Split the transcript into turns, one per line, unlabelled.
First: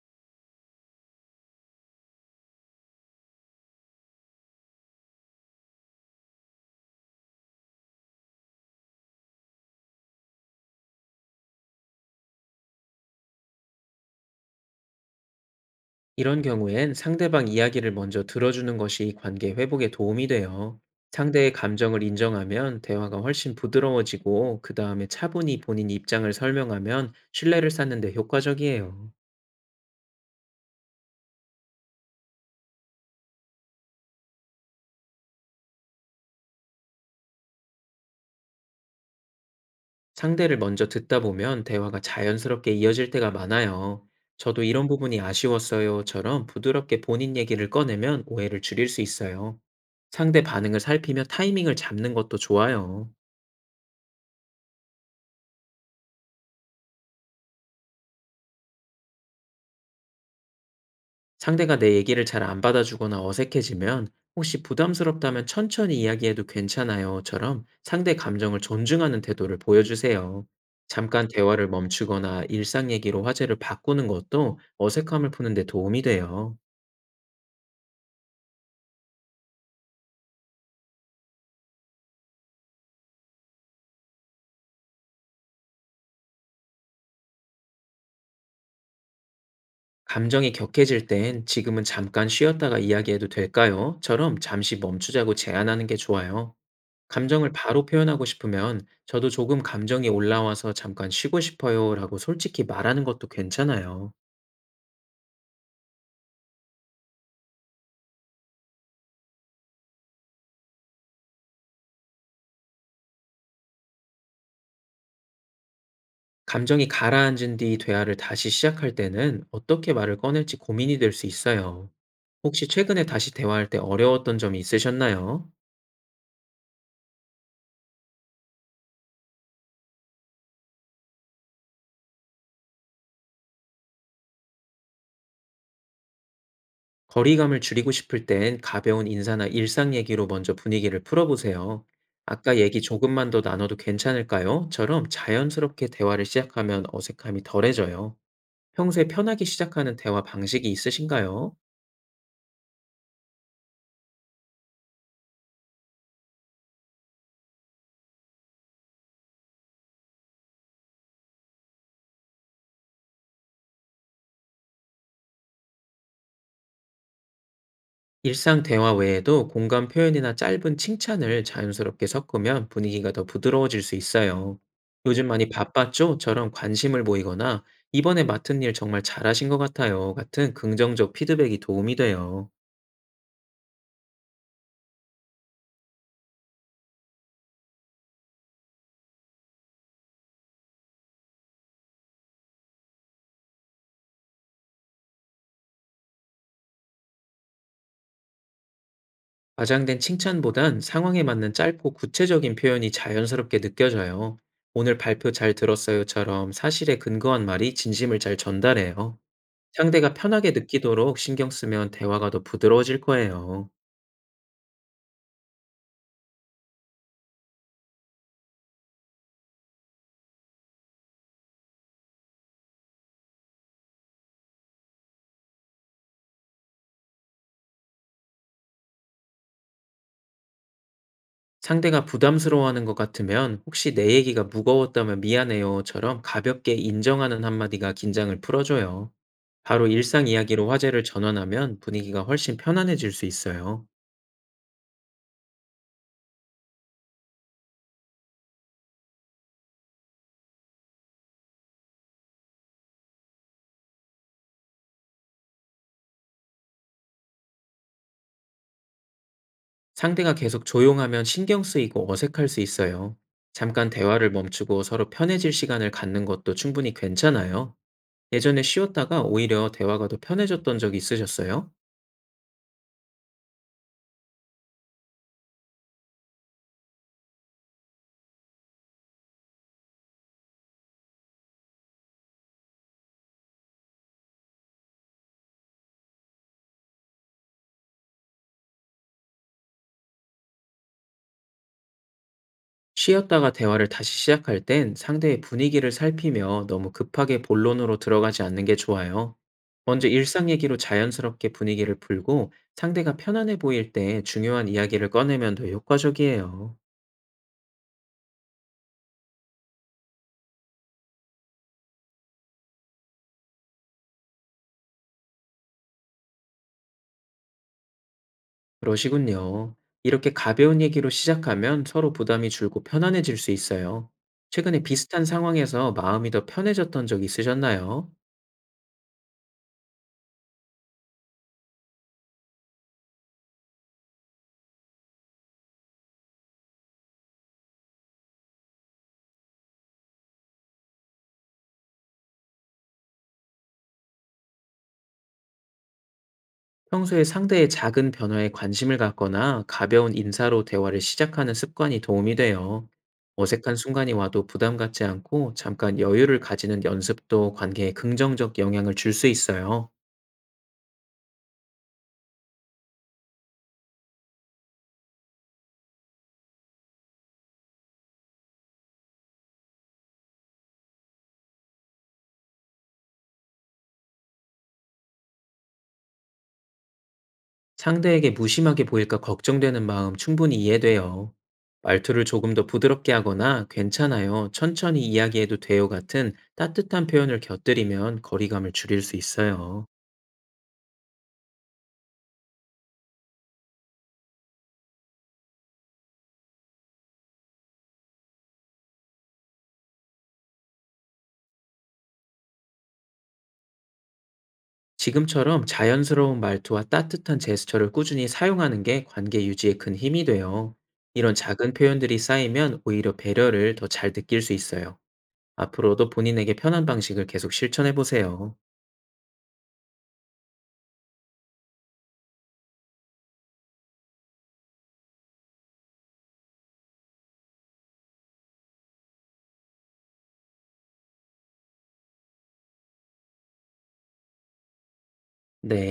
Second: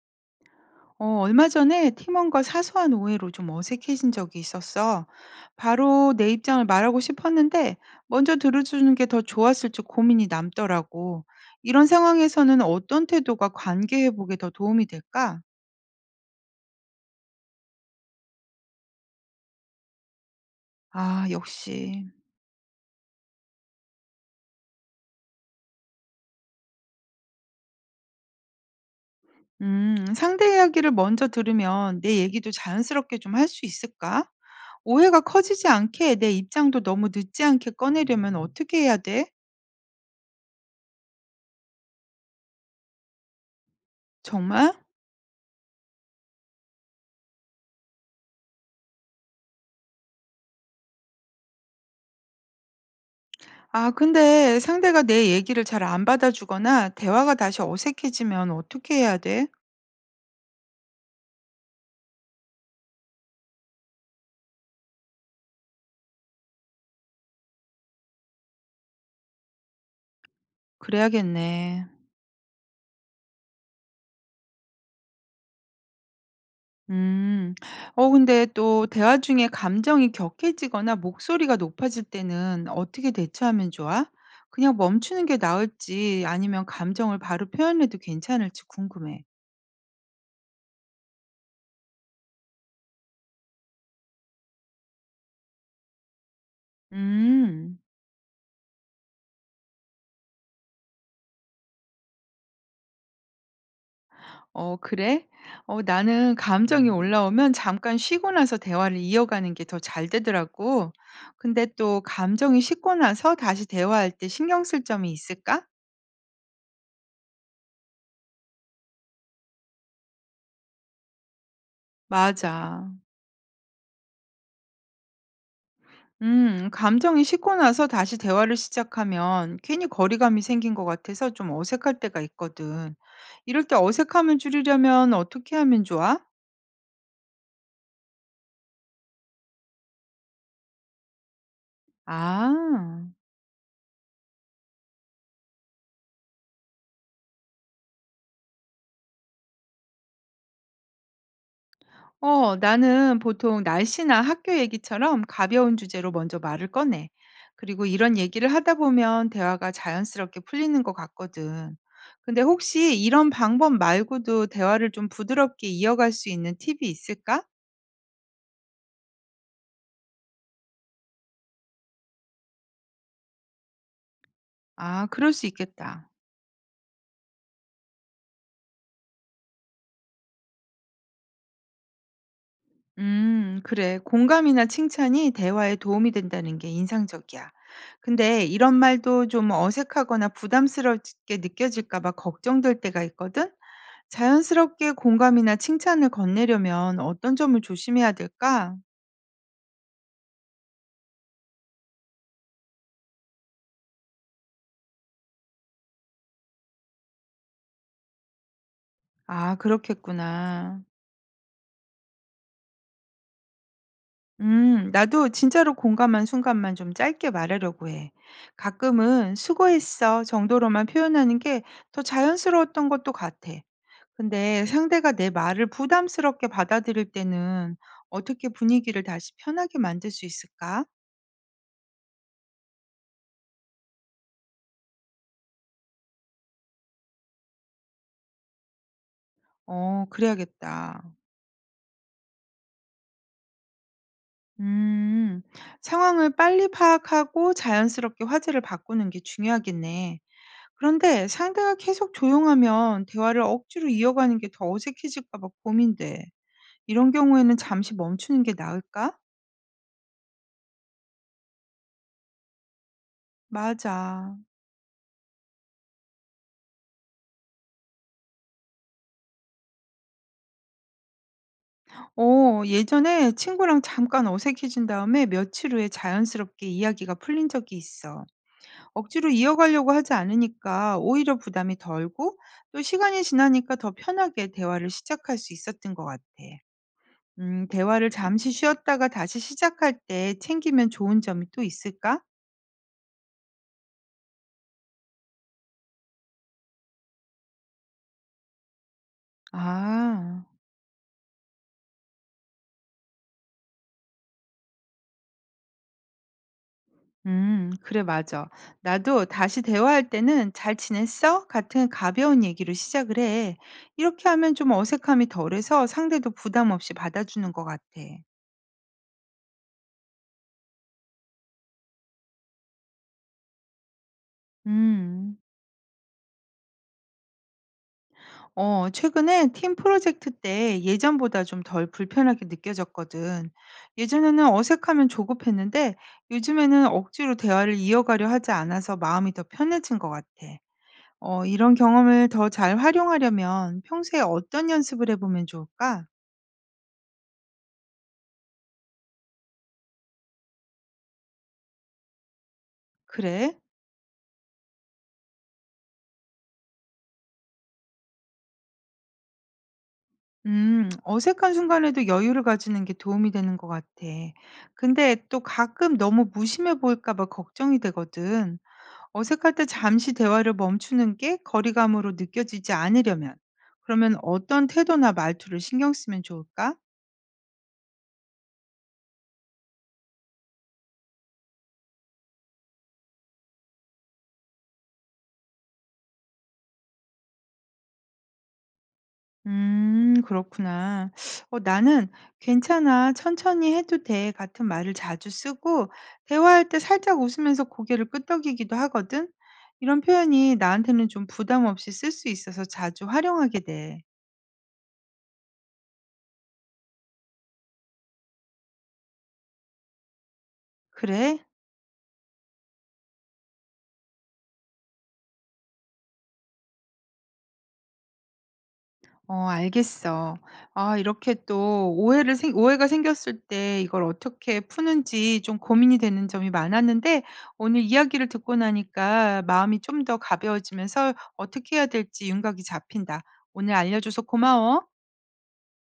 얼마 전에 팀원과 사소한 오해로 좀 어색해진 적이 있었어. 바로 내 입장을 말하고 싶었는데, 먼저 들어주는 게 더 좋았을지 고민이 남더라고. 이런 상황에서는 어떤 태도가 관계 회복에 더 도움이 될까?
이런 경우엔 상대방 이야기를 먼저 들어주는 것이 관계 회복에 도움이 돼요.
아,
상대의 감정을
역시.
인정하면 대화가 훨씬 부드러워지고, 그 다음에 차분히 본인 입장을 설명하면 신뢰를 쌓는 데 효과적이에요.
상대 이야기를 먼저 들으면 내 얘기도 자연스럽게 좀 할 수 있을까? 오해가 커지지 않게 내 입장도 너무 늦지 않게 꺼내려면 어떻게 해야 돼?
상대를 먼저 듣다 보면 대화가 자연스럽게 이어질 때가 많아요. 저도
정말?
이런 부분이 아쉬웠어요처럼 부드럽게 본인 얘기를 꺼내면 오해를 줄일 수 있어요. 상대 반응을 살피며 타이밍을 잡는 것도 좋아요.
아, 근데 상대가 내 얘기를 잘 안 받아주거나 대화가 다시 어색해지면 어떻게 해야 돼?
상대가 내 얘기를 잘 안 받아주거나 어색해지면 혹시 부담스럽다면 천천히 이야기해도 괜찮아요.처럼 상대 감정을 존중하는 태도를 보여주세요. 잠깐 대화를
그래야겠네.
멈추거나 일상 얘기로 화제를 바꾸는 것도 어색함을 푸는 데 도움이 돼요.
음. 근데 또 대화 중에 감정이 격해지거나 목소리가 높아질 때는 어떻게 대처하면 좋아? 그냥 멈추는 게 나을지 아니면 감정을 바로 표현해도 괜찮을지 궁금해.
감정이 격해질 땐 지금은 잠깐 쉬었다가 이야기해도 될까요? 처럼 잠시 멈추자고 제안하는 게 좋아요. 감정을
음.
바로 표현하고 싶으면 저도 조금 감정이 올라와서 잠깐 쉬고 싶어요 라고 솔직히 말하는 것도 괜찮아요.
어 그래? 나는 감정이 올라오면 잠깐 쉬고 나서 대화를 이어가는 게 더 잘 되더라고. 근데 또 감정이 식고 나서 다시 대화할 때 신경 쓸 점이 있을까?
감정이 가라앉은 뒤 대화를 다시 시작할 때는 어떻게 말을 꺼낼지 고민이 될 수 있어요. 혹시
맞아.
최근에 다시 대화할 때 어려웠던 점이 있으셨나요?
감정이 식고 나서 다시 대화를 시작하면 괜히 거리감이 생긴 것 같아서 좀 어색할 때가 있거든. 이럴 때 어색함을 줄이려면 어떻게 하면 좋아?
거리감을 줄이고 싶을 땐 가벼운 인사나 일상 얘기로 먼저 분위기를 풀어보세요. 아까 얘기
아.
조금만 더 나눠도 괜찮을까요? 처럼 자연스럽게 대화를 시작하면 어색함이 덜해져요. 평소에 편하게 시작하는 대화 방식이 있으신가요?
나는 보통 날씨나 학교 얘기처럼 가벼운 주제로 먼저 말을 꺼내. 그리고 이런 얘기를 하다 보면 대화가 자연스럽게 풀리는 것 같거든. 근데 혹시 이런 방법 말고도 대화를 좀 부드럽게 이어갈 수 있는 팁이 있을까?
일상 대화 외에도 공감 표현이나 짧은 칭찬을 자연스럽게 섞으면 분위기가 더 부드러워질 수 있어요.
아,
요즘
그럴 수
많이
있겠다.
바빴죠?처럼 관심을 보이거나 이번에 맡은 일 정말 잘하신 것 같아요. 같은 긍정적 피드백이 도움이 돼요.
그래. 공감이나 칭찬이 대화에 도움이 된다는 게 인상적이야. 근데 이런 말도 좀 어색하거나 부담스럽게 느껴질까 봐 걱정될 때가 있거든. 자연스럽게 공감이나 칭찬을 건네려면 어떤 점을 조심해야 될까?
과장된 칭찬보단 상황에 맞는 짧고 구체적인 표현이 자연스럽게 느껴져요. 오늘 발표 잘 들었어요.처럼 사실에 근거한 말이 진심을 잘 전달해요.
아,
상대가 편하게
그렇겠구나.
느끼도록 신경 쓰면 대화가 더 부드러워질 거예요.
나도 진짜로 공감한 순간만 좀 짧게 말하려고 해. 가끔은 수고했어 정도로만 표현하는 게 더 자연스러웠던 것도 같아. 근데 상대가 내 말을 부담스럽게 받아들일 때는 어떻게 분위기를 다시 편하게 만들 수 있을까?
상대가 부담스러워하는 것 같으면 혹시 내 얘기가 무거웠다면 미안해요처럼 가볍게 인정하는 한마디가 긴장을 풀어줘요. 바로 일상 이야기로
그래야겠다.
화제를 전환하면 분위기가 훨씬 편안해질 수 있어요.
음, 상황을 빨리 파악하고 자연스럽게 화제를 바꾸는 게 중요하겠네. 그런데 상대가 계속 조용하면 대화를 억지로 이어가는 게 더 어색해질까 봐 고민돼. 이런 경우에는 잠시 멈추는 게 나을까?
상대가 계속 조용하면 신경 쓰이고 어색할 수 있어요. 잠깐 대화를
맞아.
멈추고 서로 편해질 시간을 갖는 것도 충분히 괜찮아요. 예전에 쉬었다가 오히려 대화가 더 편해졌던 적이 있으셨어요?
예전에 친구랑 잠깐 어색해진 다음에 며칠 후에 자연스럽게 이야기가 풀린 적이 있어. 억지로 이어가려고 하지 않으니까 오히려 부담이 덜고 또 시간이 지나니까 더 편하게 대화를 시작할 수 있었던 것 같아. 대화를 잠시 쉬었다가 다시 시작할 때 챙기면 좋은 점이 또 있을까?
쉬었다가 대화를 다시 시작할 땐 상대의 분위기를 살피며 너무 급하게 본론으로 들어가지 않는 게 좋아요. 먼저
아,
일상 얘기로 자연스럽게 분위기를 풀고 상대가 편안해 보일 때 중요한 이야기를 꺼내면 더 효과적이에요.
그래, 맞아. 나도 다시 대화할 때는 잘 지냈어? 같은 가벼운 얘기로 시작을 해. 이렇게 하면 좀 어색함이 덜해서 상대도 부담 없이 받아주는 것 같아.
그러시군요. 이렇게 가벼운 얘기로 시작하면 서로 부담이 줄고 편안해질 수 있어요. 최근에 비슷한
음.
상황에서 마음이 더 편해졌던 적 있으셨나요?
최근에 팀 프로젝트 때 예전보다 좀 덜 불편하게 느껴졌거든. 예전에는 어색하면 조급했는데 요즘에는 억지로 대화를 이어가려 하지 않아서 마음이 더 편해진 것 같아. 이런 경험을 더 잘 활용하려면 평소에 어떤 연습을 해보면 좋을까?
평소에 상대의 작은 변화에 관심을 갖거나 가벼운 인사로 대화를 시작하는 습관이 도움이 돼요.
그래?
어색한 순간이 와도 부담 갖지 않고 잠깐 여유를 가지는 연습도 관계에 긍정적 영향을 줄 수 있어요.
어색한 순간에도 여유를 가지는 게 도움이 되는 것 같아. 근데 또 가끔 너무 무심해 보일까 봐 걱정이 되거든. 어색할 때 잠시 대화를 멈추는 게 거리감으로 느껴지지 않으려면, 그러면 어떤 태도나 말투를 신경 쓰면 좋을까?
상대에게 무심하게 보일까 걱정되는 마음 충분히 이해돼요. 말투를 조금 더 부드럽게 하거나 괜찮아요, 천천히 이야기해도 돼요 같은 따뜻한 표현을 곁들이면 거리감을 줄일 수 있어요.
그렇구나. 나는 괜찮아, 천천히 해도 돼 같은 말을 자주 쓰고, 대화할 때 살짝 웃으면서 고개를 끄덕이기도 하거든. 이런 표현이 나한테는 좀 부담 없이 쓸 수 있어서 자주 활용하게 돼.
지금처럼 자연스러운 말투와 따뜻한 제스처를 꾸준히 사용하는 게 관계 유지에 큰 힘이 돼요. 이런
그래?
작은 표현들이 쌓이면 오히려 배려를 더 잘 느낄 수 있어요. 앞으로도 본인에게 편한 방식을 계속 실천해 보세요.
어 알겠어. 아 이렇게 또 오해를 생 오해가 생겼을 때 이걸 어떻게 푸는지 좀 고민이 되는 점이 많았는데 오늘 이야기를 듣고 나니까 마음이 좀 더 가벼워지면서 어떻게 해야 될지 윤곽이 잡힌다. 오늘 알려줘서 고마워.
네.